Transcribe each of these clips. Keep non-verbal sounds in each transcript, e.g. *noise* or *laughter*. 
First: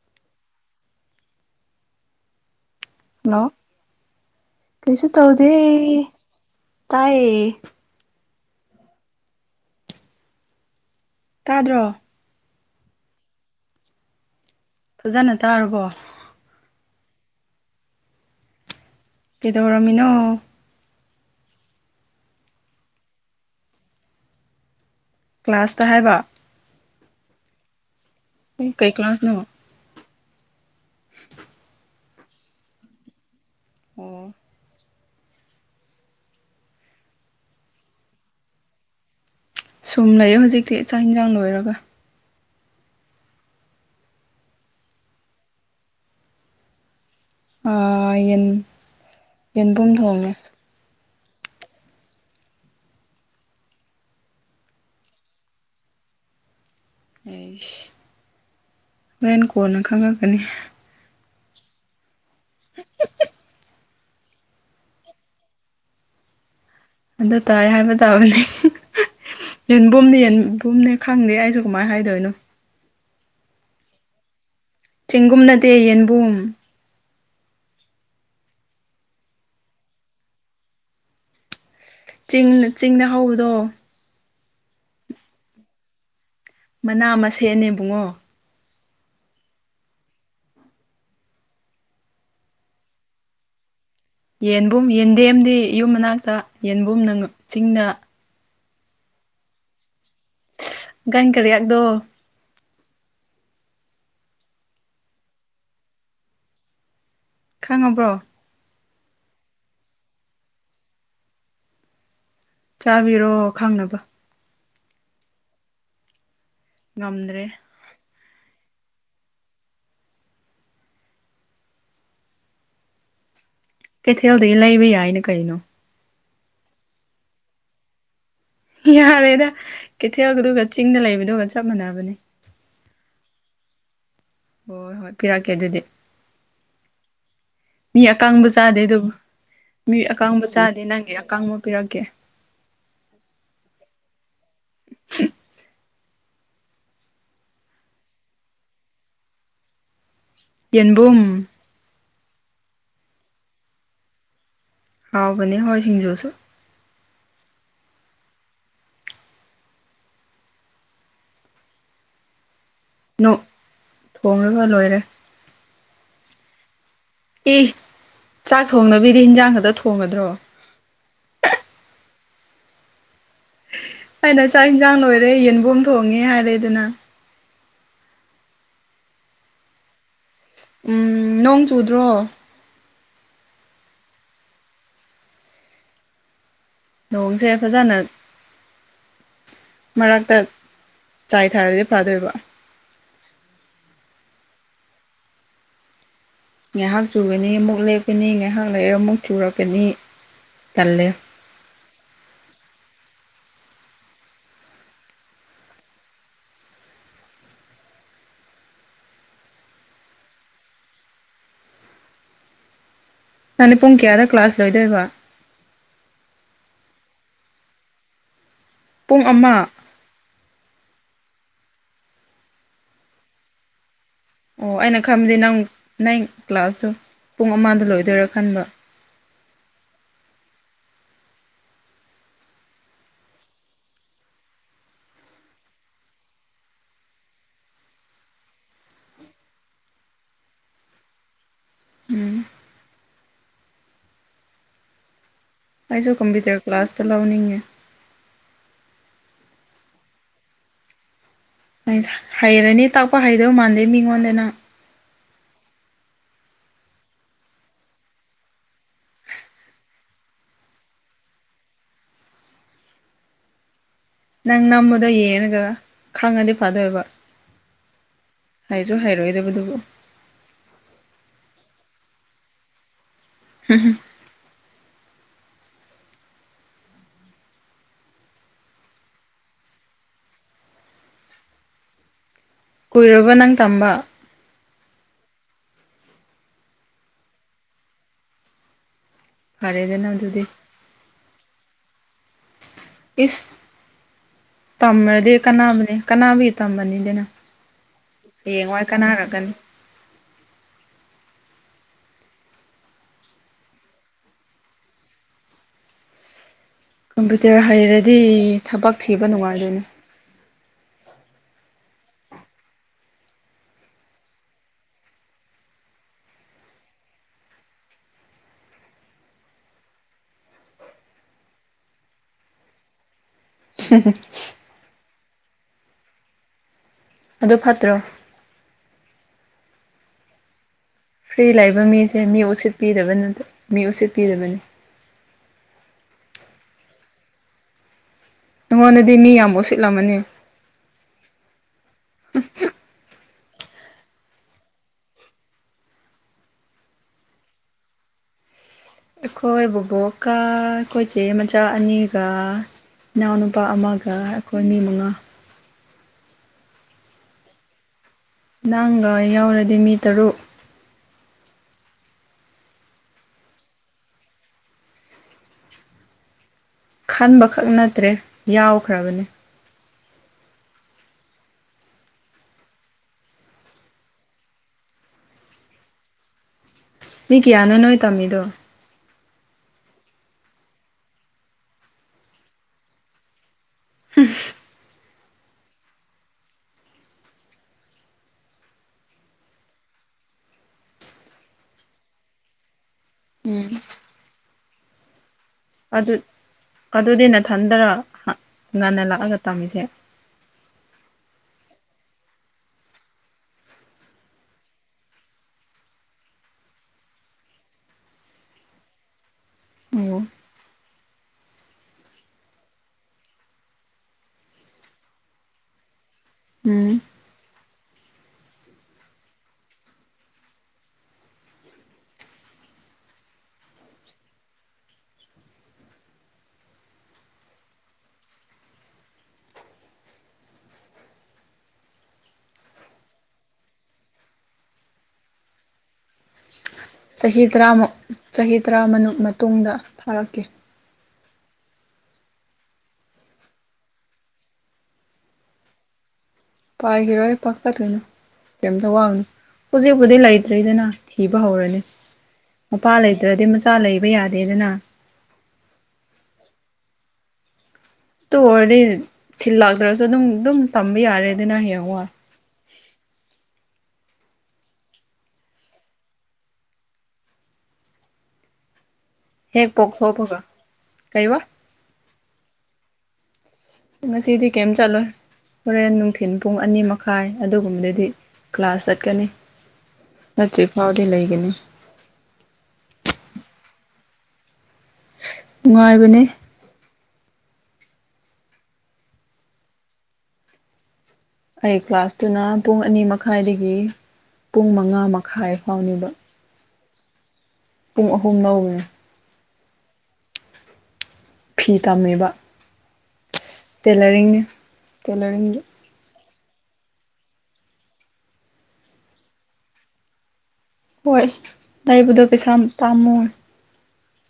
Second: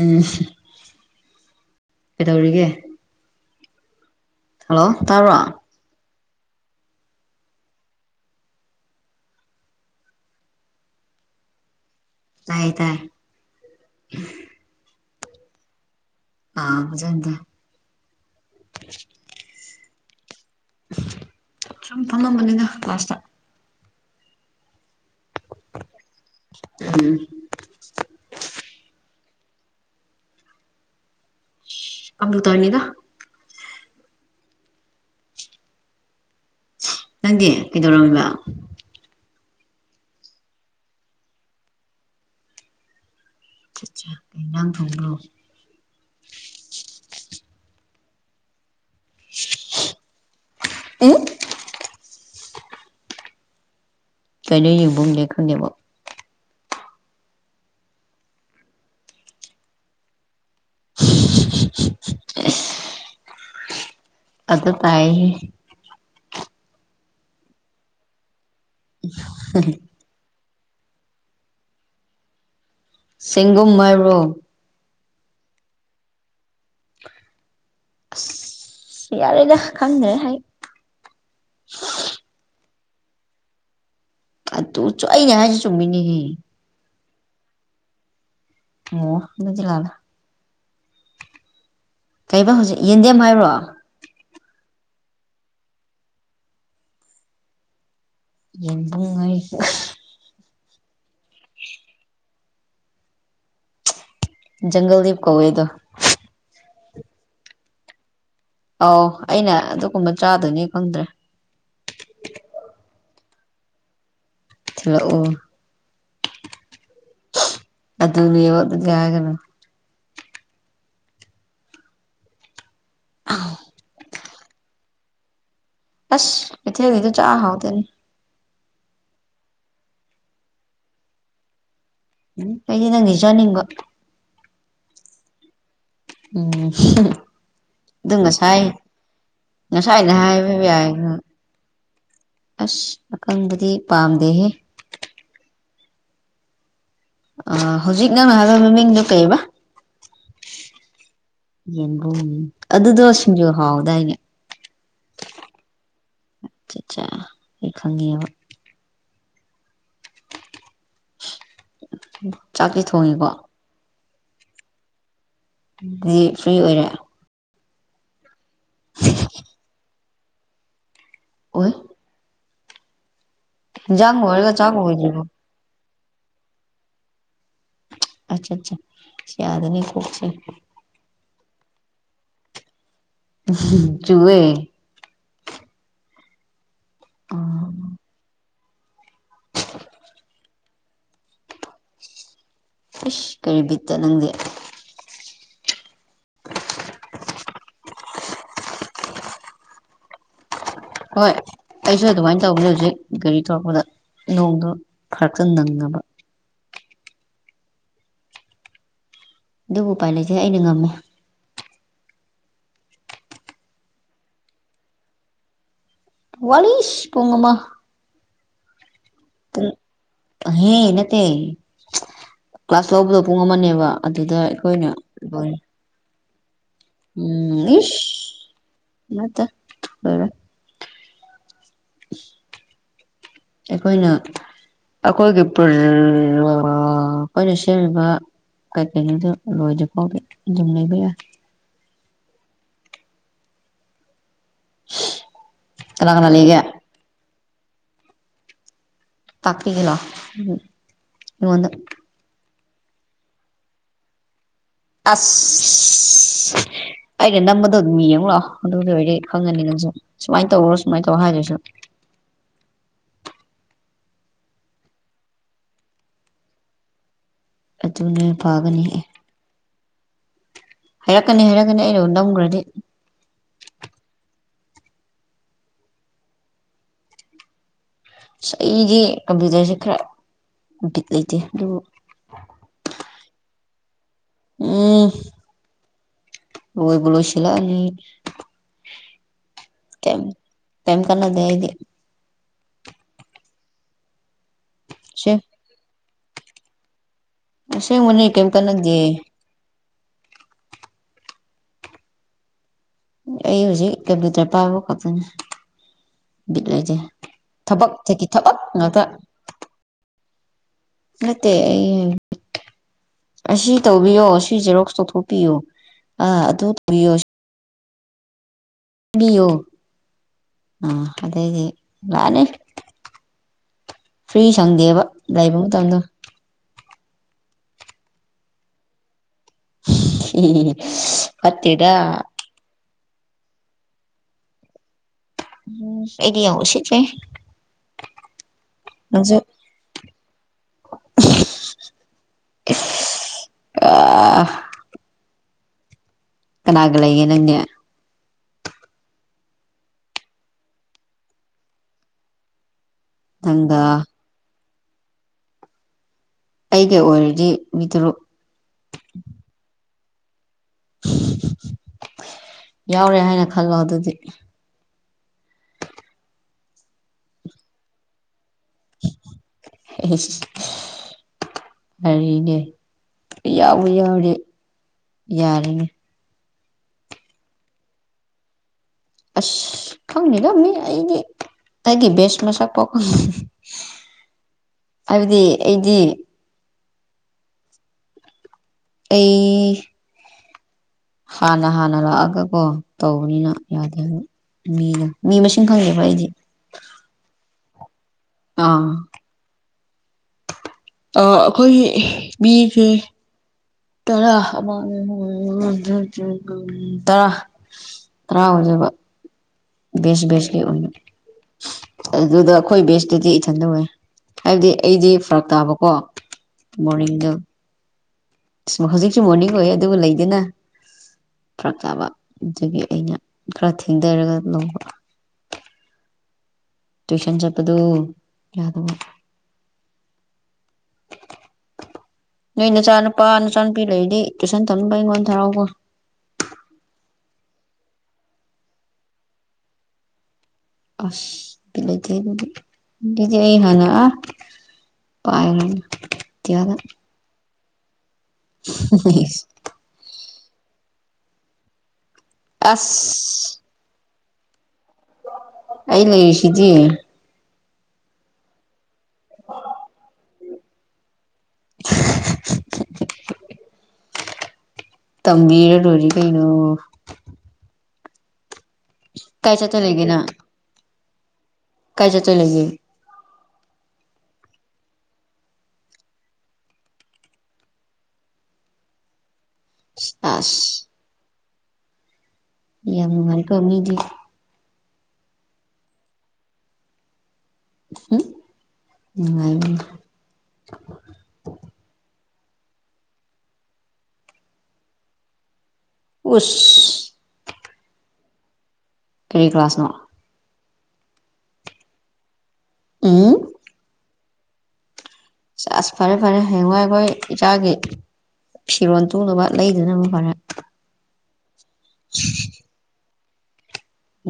ꯎꯝ ꯀꯩꯗꯧꯔꯤꯒꯦ hello hello ꯀꯩꯁꯨ ꯇꯧꯗꯦ ꯇꯥꯕ꯭ꯔꯣ ꯇꯥꯏꯌꯦ ꯀꯥꯗ꯭ꯔꯣ ꯇꯥꯏ ꯇꯥꯏ ꯐꯖꯅ ꯇꯥꯔꯕꯣ ꯑꯥ ꯃꯖꯗ ꯀꯗꯧꯔꯃꯤꯅꯣ ꯁꯨꯝ ꯐꯪꯉꯝꯕꯅꯤꯅ ꯀ꯭ꯂꯥꯁꯇ ꯀ꯭ꯂꯥꯁꯇ ꯍꯥꯏꯕ ꯎꯝ ꯑꯩ ꯀꯩ ꯀ ꯀ꯭ꯂꯁ ꯅ ꯑꯃꯨꯇꯥꯔꯅꯤꯗ ꯑꯣ ꯅꯪꯗꯤ ꯀꯩꯗꯧꯔꯝꯃꯤꯕ ꯁꯨꯝ ꯂꯩꯌꯦ ꯍꯧꯖꯤꯛꯇꯤ ꯆꯥꯛ ꯏꯟꯁꯥꯡ ꯂꯣꯏꯔꯒ ꯏꯩꯅ ꯊꯣ ꯥ ꯌꯦꯟ ꯌꯦꯟꯕꯨꯝ ꯊꯣꯡꯉꯦ ꯎꯝ ꯀꯩꯅꯣ ꯌꯦꯡꯕ ꯉꯗꯦ ꯈꯪꯗꯦꯕ ꯑꯩꯁ ꯍꯦꯟ ꯀꯣꯟꯅ ꯈꯪꯉꯛꯀꯅꯤ ꯑꯗ ꯇꯥꯏ ꯑꯗꯨ ꯇꯥꯏ ꯍꯥꯏꯕ ꯇꯥꯕꯅꯦ ꯌꯦꯟꯕꯝꯅ ꯀꯨꯝꯅꯦ ꯈꯪꯗꯦ ꯑꯩꯁꯨ ꯀꯃꯥꯏꯅ ꯍꯥꯏꯗꯣꯏꯅꯣ ꯁꯤꯒꯨꯝ ꯃꯔꯨ ꯆꯒꯨꯝꯅꯗꯦ ꯌꯦꯟꯕꯨꯝ ꯑ ꯌꯥꯔꯦꯗ ꯈꯪꯅꯍꯥꯏ ꯆꯤꯡꯅ ꯍꯧꯕꯗꯣ ꯑ ꯇꯨꯡ ꯆꯥꯏꯅꯦ ꯍꯥꯏꯖꯤ ꯆꯃꯤꯅꯤ ꯍ ꯃꯅꯥ ꯑꯃ ꯁꯦꯠꯅꯦꯕꯨꯡꯉꯣ ꯑꯣ ꯃꯖ ꯂꯗ ꯀꯩꯩꯅ ꯍꯧꯖꯤꯛ ꯌꯦꯟꯗꯦꯝ ꯍꯥꯏꯔꯣ ꯌꯦꯟꯕꯨꯝ ꯌꯦꯟꯗꯦꯝꯗꯤ ꯌꯨꯝ ꯃꯅꯥꯛꯇ ꯌꯦꯟꯕꯨꯝꯅ ꯆꯤꯡꯗ ꯌꯦꯕꯨꯡꯉꯩ ꯥꯏꯀꯔꯤꯗ ꯖꯪꯒꯜꯗꯞ ꯀꯧꯋꯦꯗ ꯈꯪꯉꯕ꯭ꯔꯣ ꯑꯥꯎ ꯑꯩꯅ ꯑꯗꯨꯒꯨꯝꯕ ꯆꯥꯗꯣꯏꯅꯤ ꯈꯪꯗ꯭ꯔꯦ ꯆꯥꯕꯤꯔꯣ ꯈꯪꯅꯕ ꯆꯂꯣ ꯑꯣ ꯉꯝꯗ꯭ꯔꯦ ꯑꯗꯨ ꯅ ꯑꯗꯨꯗꯤ ꯌꯥꯒꯅ ꯑ ꯀꯩꯊꯦꯜꯗꯒꯤ ꯂꯩꯕ ꯌꯥꯏꯅ ꯀꯩꯅꯣ ꯑꯁ ꯏꯊꯦ ꯍꯥꯏꯗꯤꯗꯨ ꯆꯥꯍꯗꯅꯤ ꯌꯥꯔꯦꯗ ꯀꯩꯊꯦꯜꯗꯨꯒ ꯆꯤꯡꯗ ꯂꯩꯕꯗꯨꯒ ꯆꯞ ꯃꯥꯟꯅꯕ ꯎꯝ ꯀꯩꯗꯤ ꯅꯪꯉꯁꯨꯅꯤꯡꯕꯣ ꯍꯣꯏ ꯍꯣꯏ ꯄꯤꯔꯛꯀꯦ ꯑꯗꯨꯗꯤ ꯎꯝ ꯃꯤ ꯑꯗꯨ ꯑꯀꯥꯡꯕ ꯉꯁꯥꯏ ꯆꯥꯗꯦ ꯑꯗꯨꯕꯨ ꯃꯤ ꯉꯁꯥꯏꯅ ꯑꯀꯥꯡꯕ ꯍꯥꯏꯕ ꯆꯥꯗꯦ ꯌꯥꯏ ꯅꯪꯒꯤ ꯑꯀꯥꯡꯕ ꯄꯤꯔꯛꯀꯦ ꯑꯁ ꯑꯀꯪꯕꯗꯤ ꯄꯥꯝꯗꯦꯍꯦ *unintelligible* ꯑ ꯍꯧꯖꯤꯛ ꯅꯪ ꯍꯥꯏꯕ ꯃꯃꯤꯡꯗꯨꯣ ꯀꯩꯔꯤꯕ ꯌꯦꯕꯨꯝ ꯑꯣ ꯑꯗꯨꯗꯣ ꯁꯤꯡꯖꯨ ꯍꯥꯎꯗꯥꯏꯅꯦ ꯍꯥꯎꯕꯅꯦ ꯍꯣꯏ ꯁꯤꯡꯖꯨꯁꯨ ꯑꯩ ꯈꯪꯉꯤꯕ ꯆꯥꯛꯁꯤ ꯊꯣꯡꯉꯤꯀꯣ ꯊꯣꯡꯂꯒ ꯂꯣꯏꯔꯦ ꯑꯗꯨꯗꯤ ꯐ꯭ꯔꯤ ꯑꯣꯏꯔꯦ ꯏ ꯆꯥꯛ ꯊꯣꯡꯕꯤꯗꯤ ꯍꯟꯖꯥꯡ ꯈꯛꯇ ꯊꯣꯡꯉꯗ꯭ꯔꯣ ꯑꯣꯏ ꯏꯟꯖꯥꯡ ꯑꯩꯅ ꯂꯣꯏꯔꯒ ꯆꯥꯛ ꯏꯟꯁꯥꯡ ꯂꯣꯏꯗ꯭ꯔꯤꯕꯣ ꯂꯣꯏꯔꯦ ꯌꯦꯟꯕꯝ ꯊꯣꯡꯉꯦ ꯍꯥꯏꯔꯦ ꯑꯗꯨꯅ ꯑꯆꯥ ꯑꯆꯥ ꯌꯥ ꯌꯥꯗꯅꯤ ꯐꯁꯤ ꯎꯝ ꯅꯣꯡ ꯆꯨꯗ꯭ꯔꯣ ꯆꯨꯑꯦ ꯑ ꯅꯣꯡꯡꯁꯦ ꯑꯦꯐꯣꯏ ꯆꯅ ꯃꯔꯥꯛꯛꯇ ꯆꯥꯏ ꯊꯥꯔꯗꯤ ꯐꯥꯗꯣꯏꯕ ꯑꯁ ꯀꯔꯤ ꯕꯤꯠꯇ ꯅꯪꯗꯤꯦ ꯉꯥꯏꯍꯥꯛ ꯆꯨꯒꯅꯤ ꯑꯃꯨꯛ ꯂꯦꯞꯀꯅꯤ ꯉꯥꯏꯍꯥꯛ ꯂꯩꯒ ꯑꯃꯨꯛ ꯆꯨꯔꯛꯀꯅꯤ ꯇꯜꯂꯦ ꯍꯣꯏ ꯑꯩꯁꯨ ꯑꯗꯨꯃꯥꯏꯅ ꯇꯧꯕꯅꯦ ꯍꯧꯖꯤꯛ ꯒꯥꯔꯤ ꯊꯧꯔꯛꯄꯗ ꯅꯣꯡꯗꯣ ꯐꯔꯛꯇ ꯅꯪꯉꯕ ꯑꯗꯨꯕꯨ ꯎꯄꯥꯏ ꯂꯩꯁꯦ ꯑꯩꯅ ꯉꯝꯃꯦ ꯅꯥꯟ ꯄꯨꯡ ꯀꯌꯥꯗ ꯀ꯭ꯂꯥꯁ ꯂꯣꯏꯗꯣꯏꯕ ꯋꯥꯂꯤꯁ ꯄꯉꯃ ꯄꯨꯡ ꯑꯃ ꯍꯦ ꯅꯠꯇꯦ ꯀ꯭ꯂꯥꯁ ꯂꯧꯕꯗꯣ ꯄꯨꯡ ꯑꯃꯅꯦꯕ ꯑꯗꯨꯗ ꯑꯣ ꯑꯩꯈꯣꯏꯅ ꯑꯩꯅ ꯈꯟꯕꯗꯤ ꯂꯣꯏ ꯅꯪ ꯅꯪ ꯀ꯭ꯂꯥꯁꯇꯣ ꯄꯨꯡ ꯎꯝ ꯑꯃꯗ ꯂꯣꯏꯗꯣꯏꯔꯥ ꯈꯟꯕ ꯏꯁ ꯑꯇꯔ *inaudible* ꯑꯩꯈꯣꯏꯅ ꯑꯈꯣꯏꯒꯤ ꯏ ꯑꯩꯣꯏꯅꯁ ꯀꯩ ꯀꯅꯤꯗ ꯔꯣꯖ ꯐꯥꯎ ꯨꯝꯅꯤ ꯄ ꯎꯝ *inaudible* ꯑꯩꯁꯨ ꯀꯅꯥ ꯂꯩꯒꯦ ꯀꯝꯄ꯭ꯨꯇꯔ ꯀ꯭ꯂꯥꯁ ꯆ ꯂꯧꯥꯎꯅꯤꯡꯉꯦ ꯄꯥꯂ ꯏꯕꯗ ꯍꯩꯔꯅꯤ ꯇꯥꯛꯄ ꯍꯩꯗꯕ ꯃꯥꯟꯗꯦ ꯃꯤꯉꯣꯟꯗꯅ ꯑꯐ ꯑꯩꯩꯅ ꯅꯝꯕꯗꯣ ꯑꯗꯨꯝ ꯃꯤ ꯌꯦꯡꯛꯑꯣ ꯑꯗꯨꯗ ꯑꯣꯏꯔ ꯈꯪꯒꯅꯤ ꯅꯅꯁꯨ ꯁꯨꯃꯥꯏꯅ ꯇꯧꯔꯣ ꯁꯨꯃꯥꯏꯅ ꯇꯧꯔꯣ ꯍꯥꯏꯗꯣꯏꯁꯨ *inaudible* ꯅꯪ ꯅꯝꯕꯗꯣ ꯌꯦꯡꯉꯒ ꯈꯪꯉꯗꯤ ꯐꯥꯗꯣꯏꯕ ꯑꯗꯨꯅ ꯐꯒꯅꯤ ꯍꯥꯏꯁꯨ ꯑꯦ ꯍꯥꯏꯔꯣꯏꯗꯕꯗꯨꯕꯨ ꯍꯥꯏꯔꯛꯀꯅꯤ ꯍꯥꯏꯔꯛꯀꯅꯤ ꯑꯩꯩꯅ ꯅꯝꯈ꯭ꯔꯗꯤ ꯍꯝ ꯍꯝ ꯁ ꯑꯩꯗꯤ ꯀꯝꯄ꯭ꯌꯨꯇꯔꯁꯦ ꯈꯔ ꯎꯄꯤꯠ ꯂꯩꯇꯦ ꯑꯗꯨꯕꯨ ꯀꯨꯏꯔꯕ ꯅꯪ ꯇꯝꯕ ꯎꯝ ꯋꯥꯣꯏꯕꯨ ꯁꯤꯂ ꯐꯔꯦꯗꯅ ꯑꯗꯨꯗꯤ ꯀꯂꯗꯦ ꯍꯥꯏꯗꯤ ꯏꯁ ꯇꯃꯗ ꯑꯁꯦꯡ ꯀꯅꯥꯕꯅꯦ ꯀꯅꯥꯕꯤ ꯇꯃꯅꯤꯗꯅ ꯑꯁꯦꯡꯕꯅꯤ ꯀꯩꯝ ꯍꯡꯉꯣ ꯍ ꯀꯥꯟꯅꯗꯦ ꯀꯅꯥꯔꯛꯀꯅꯤ ꯑ ꯍꯧꯖꯤ ꯀꯝꯄꯨꯇꯔ ꯄꯥꯥꯎ ꯀꯇꯅꯦ ꯕꯤꯠ ꯂꯩꯖꯩ ꯀꯝꯄ꯭ꯌꯨꯇꯔ ꯊꯕꯛ ꯁꯀꯤ ꯊꯕ ꯍꯩꯔꯗꯤ ꯊꯕꯛ ꯉꯥꯛꯇ ꯊꯤꯕ ꯅꯨꯡꯉꯥꯏꯗꯣꯏꯅꯤ ꯃꯠꯇꯦ ꯑꯁꯤ ꯇꯧꯕꯤꯌꯣ ꯁꯤ ꯖꯦꯔꯣꯛꯁ ꯇꯧꯊꯣꯛꯄꯤꯌꯣ ꯑꯥ ꯑꯗꯨ ꯇꯧꯕꯤꯌꯣ ꯣ ꯑ ꯑꯗꯦ ꯂꯅꯦꯦ ꯐ꯭ꯔꯤ ꯁꯪꯗꯦꯕ ꯂꯩꯕ ꯃꯇꯝꯗ ꯑꯗꯨ ꯐꯠꯇ꯭ꯔꯣ ꯎꯝ ꯐ꯭ꯔꯤ ꯂꯩꯥꯛꯕ ꯃꯤꯁꯦ ꯃꯤ ꯎꯁꯤꯠꯄꯤꯗꯕ ꯅ ꯃꯤ ꯎꯁꯤꯠꯄꯤꯗꯕꯅꯤ ꯎꯝ ꯑꯦꯗꯤ ꯑꯣ ꯎꯆꯦꯁꯦ ꯅꯉꯣꯟꯗꯗꯤ ꯃꯤ ꯌꯥꯝ ꯑꯣꯠꯁꯤꯠꯂꯝꯃꯅꯤ ꯑ ꯀꯅꯥꯒ ꯂꯩ ꯌꯦꯅꯅꯦ ꯑꯩꯈꯣꯏ ꯕꯕꯣꯛꯀ ꯑꯩꯈꯣꯏꯆꯦ ꯃꯆꯥ ꯑꯅꯤꯒ ꯏꯅꯥꯎꯅꯨꯄꯥ ꯅꯪꯒ ꯑꯃꯒ ꯑꯩꯈꯣꯏ ꯑꯅꯤ ꯃꯉꯥ ꯑꯩꯒ ꯑꯣꯏꯔꯗꯤ ꯃꯤꯇꯔꯨꯛ ꯅꯪꯒ ꯌꯥꯎꯔꯗꯤ ꯃꯤ ꯇꯔꯨꯛ ꯌꯥꯎꯔꯦ ꯍꯥꯏꯅ ꯈꯜꯂꯣ ꯑꯗꯨꯗꯤ ꯈꯟꯕꯈꯛ ꯅꯠꯇ꯭ꯔꯦ ꯌꯥꯎꯈ꯭ꯔꯕꯅꯦ ꯑ ꯍꯥꯏꯔꯤꯅꯦ ꯌꯥꯎꯋ ꯌꯥꯎꯔꯦ ꯌꯥꯔꯅꯤ ꯃꯤ ꯀ꯭ꯌꯥꯅꯣ ꯅꯣꯏ ꯇꯝꯃꯤꯗꯣ ꯑꯁ ꯈꯪꯅꯤꯒ ꯃꯤ ꯑꯩꯒꯤ ꯑꯩꯒꯤ ꯕꯦꯁ ꯃꯁꯥꯛ ꯄꯥꯎ *inaudible* ꯍꯥꯏꯕꯗꯤ ꯑꯩꯗꯤ ꯑꯩ ꯍꯥꯟꯅ ꯍꯥꯟꯅ ꯂꯥꯛꯑꯒꯀꯣ ꯇꯧꯕꯅꯤꯅ ꯎꯝ ꯌꯥꯗꯦ ꯑꯗꯨ ꯃꯤꯗ ꯃꯤ ꯃꯁꯤꯡ ꯈꯪꯉꯦꯕ ꯑꯩꯗꯤ ꯊꯟꯗꯔ ꯑꯥ ꯉꯟꯅ ꯂꯥꯛꯑꯒ ꯇꯝꯃꯤꯁꯦ ꯑ ꯑꯩꯈꯣꯏ ꯃꯤꯕꯤꯁꯦ ꯇꯔꯥ ꯇꯔꯥ ꯇꯔꯥ ꯑꯣꯏꯖꯕ ꯑꯣ ꯕꯦꯁ ꯕꯦꯁꯀꯤ ꯑꯣꯏ ꯑꯗꯨꯗ ꯑꯩꯈꯣꯏ ꯕꯦꯁꯇꯨꯗꯤ ꯏꯊꯟ ꯇꯧꯋꯦ ꯍꯥꯏꯕꯗꯤ ꯑꯩꯗꯤ ꯐꯔꯛ ꯇꯥꯕꯀꯣ ꯎꯝ ꯃꯣꯣꯔꯜꯗ ꯍꯧꯖꯤꯛꯁꯨ ꯃꯣꯔꯅꯤꯡ ꯑꯣꯏ ꯑꯗꯨꯕꯨ ꯂꯩꯗꯅ ꯄꯔꯛ ꯆꯥꯕ ꯑꯗꯨꯒꯤ ꯑꯩꯅ ꯈꯔ ꯊꯦꯡꯊꯔꯒ ꯂꯧꯕ ꯇꯨꯁꯟ ꯆꯄꯗꯨ ꯌꯥꯗꯕ *inaudible* ꯅꯣꯏ ꯅꯆꯥꯅꯨꯄꯥ ꯅꯆꯥꯅꯨꯄꯤ ꯂꯩꯔꯤꯗꯤ ꯇꯨꯏꯁꯟ ꯊꯝꯅꯤꯡꯕ ꯑꯩꯉꯣꯟꯗ ꯊꯔꯥꯎꯕ ꯆꯍꯤ ꯇꯔꯥꯃꯨꯛ ꯆꯍꯤ ꯇꯔꯥꯃ ꯃꯇꯨꯡꯗ ꯐꯥꯔꯛꯀ ꯑꯁꯂꯖ ꯍꯅ ꯄꯥꯏ ꯄꯥꯏꯈꯤꯔꯣꯏ ꯄꯥꯀꯗꯣꯏꯅꯣ ꯀꯩꯝꯇ ꯋꯥꯡꯅꯨ ꯍꯧꯖꯤꯛꯄꯨꯗꯤ ꯂꯩꯇ꯭ꯔꯤꯗꯅ ꯊꯤꯕ ꯍꯧꯔꯅꯤ ꯃꯄꯥ ꯑꯁ ꯂꯩꯇ꯭ꯔꯗꯤ ꯃꯆꯥ ꯂꯩꯕ ꯌꯥꯗꯦꯗꯅ ꯑꯩ ꯂꯩꯔꯤꯁꯤꯗꯤ ꯇ ꯑꯣꯏꯔꯗꯤ ꯊꯤꯜꯂꯛꯇ꯭ꯔꯁꯨ ꯑꯗꯨꯝ ꯑꯗꯨꯝ ꯇꯝꯕ ꯌꯥꯔꯦ ꯑꯗꯨꯅ ꯍꯌꯦꯡ ꯋꯥꯏ *inaudible* ꯇꯝꯕꯤꯔꯣꯔꯤ ꯀꯩꯅꯩꯅꯣ ꯍꯦꯛ ꯄꯣꯒ ꯂꯩꯒꯦ ꯅꯪ ꯍꯣꯕꯒ ꯀꯩ ꯋꯥ ꯀꯥꯏ ꯆ ꯆ ꯂꯩꯒ ꯃ ꯁꯤꯗꯤꯤ ꯀꯦꯝ ꯆꯂꯣꯏ ꯍꯣꯔꯦꯟ ꯅꯨꯡꯊꯤꯤꯟ ꯄꯨꯡ ꯑꯅꯤ ꯃꯈꯥꯏ ꯑꯗꯨꯒꯨꯝꯕꯗꯗꯤ ꯀ꯭ꯂꯥꯁ ꯆꯠꯀꯅꯤ ꯑꯁ ꯐꯆꯔꯤ ꯐꯥꯎꯗꯤ ꯂꯩꯒꯅꯤ ꯌꯥꯝꯉꯔ ꯀꯃꯤꯗꯤ ꯅꯨꯡꯉꯥꯏꯕꯅꯦ ꯎꯝ ꯎꯉ ꯑꯗꯨꯨꯅ ꯄꯨꯡ ꯑꯅꯤ ꯃꯈꯥꯏꯗꯒꯤ ꯄꯨꯡ ꯃꯉꯥ ꯃꯈꯥꯏ ꯐꯥꯎꯅꯦꯕ ꯎꯁ ꯄꯨꯡ ꯑꯍꯨꯝ ꯅꯧꯕꯅꯦ ꯀꯔꯤ ꯀ꯭ꯂꯥꯁꯅꯣ ꯐꯤ ꯇꯝꯃꯦꯕ ꯎꯝ ꯇꯦꯂꯔꯤꯡꯅꯤ ꯀꯦꯂꯔꯤꯡ ꯑꯁ ꯐꯔꯦ ꯐꯔꯦ ꯍꯌꯦꯡꯋꯥꯏ ꯑꯩꯈꯣꯏ ꯏꯆꯥꯒꯤ ꯐꯤꯔꯣꯟꯜ ꯇꯨꯅꯕ ꯂꯩꯗꯅꯕ ꯐꯔꯦ ꯍꯣꯏ ꯗꯥꯏꯕꯗꯣ ꯄꯩꯁꯥ ꯇꯥꯝꯃꯨ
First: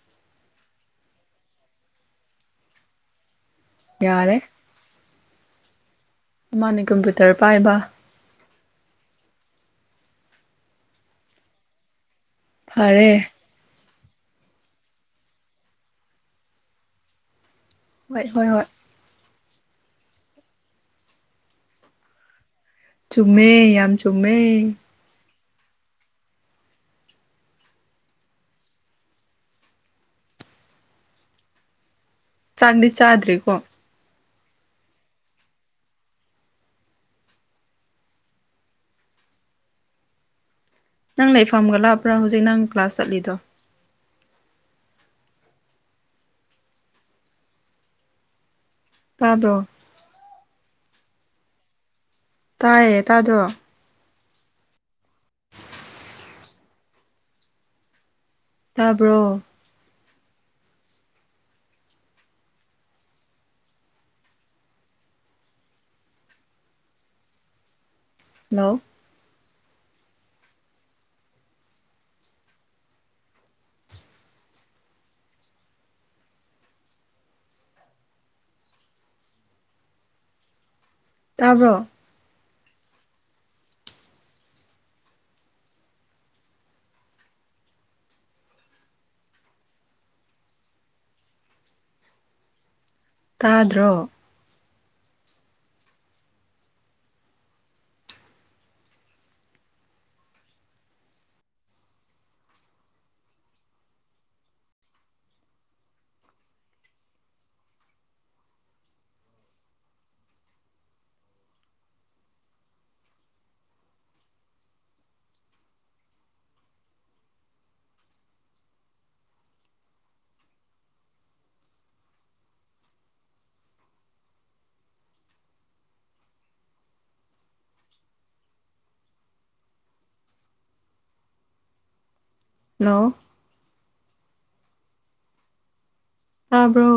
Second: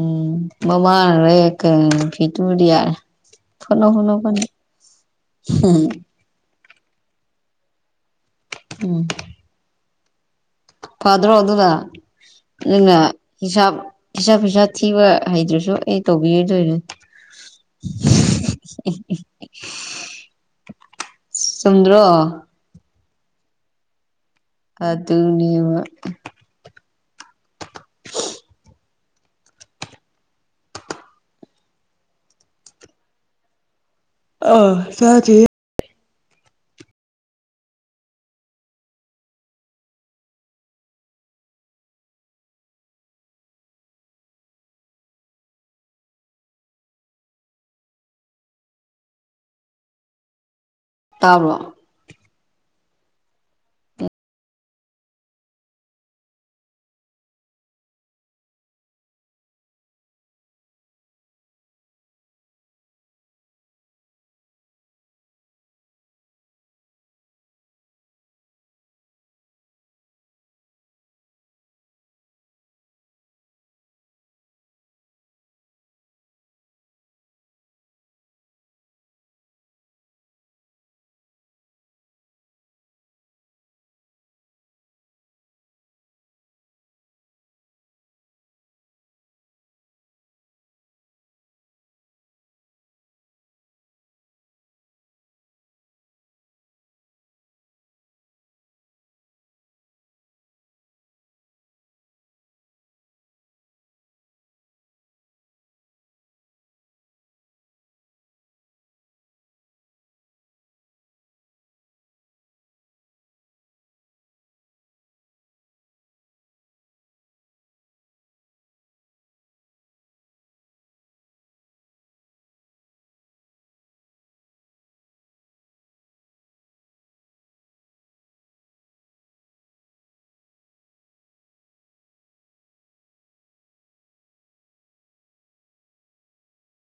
ꯎꯝ ꯃꯕꯥꯔ ꯔꯦ ꯀ ꯐꯤꯇꯕꯨꯔ ꯌꯥꯔ ꯊꯂꯣ ꯌꯥꯔꯦ ꯈꯨꯂꯣꯅꯤ ꯃꯥꯅꯦ ꯀꯝꯄ꯭ꯌꯨꯇꯔ ꯄꯥꯏꯕ ꯎꯝ ꯐꯗ꯭ꯔꯣ ꯑꯗꯨ ꯑꯗꯨꯗ ꯐꯔꯦ ꯍꯤꯁꯥꯞ ꯄꯩꯁꯥ ꯐꯁꯥ ꯊꯤꯕ ꯍꯩꯗ꯭ꯔꯁꯨ ꯑꯩ ꯇꯧꯕꯤꯔꯗꯣꯏꯔ ꯍꯣꯏ ꯍꯣꯏ ꯍꯣꯏ ꯁꯨꯝꯗ꯭ꯔꯣ ꯆꯨꯝꯃꯦ ꯌꯥꯝ ꯆꯨꯝꯃꯦ ꯌꯦꯉ ꯆꯥꯛꯗꯤ ꯆꯥꯗ꯭ꯔꯤꯀꯣ ꯑ ꯆ ꯅꯪ ꯂꯩꯐꯝꯒ ꯂꯥꯛꯄ꯭ꯔꯥ ꯍꯧꯖꯤꯛ ꯅꯪ ꯀ꯭ꯂꯥꯁ ꯆꯠꯂꯤꯗꯣ ꯇꯥꯗꯣ ꯇꯥꯕ꯭ꯔꯣ ꯇꯥꯏꯌꯦ ꯇꯥꯗ꯭ꯔꯣ ꯇꯥꯕ꯭ꯔꯣ ꯍꯜꯂꯣ ꯇꯥꯕꯣ ꯇꯥꯗ꯭ꯔꯣ ꯅ ꯇꯥꯕ꯭ꯔꯣ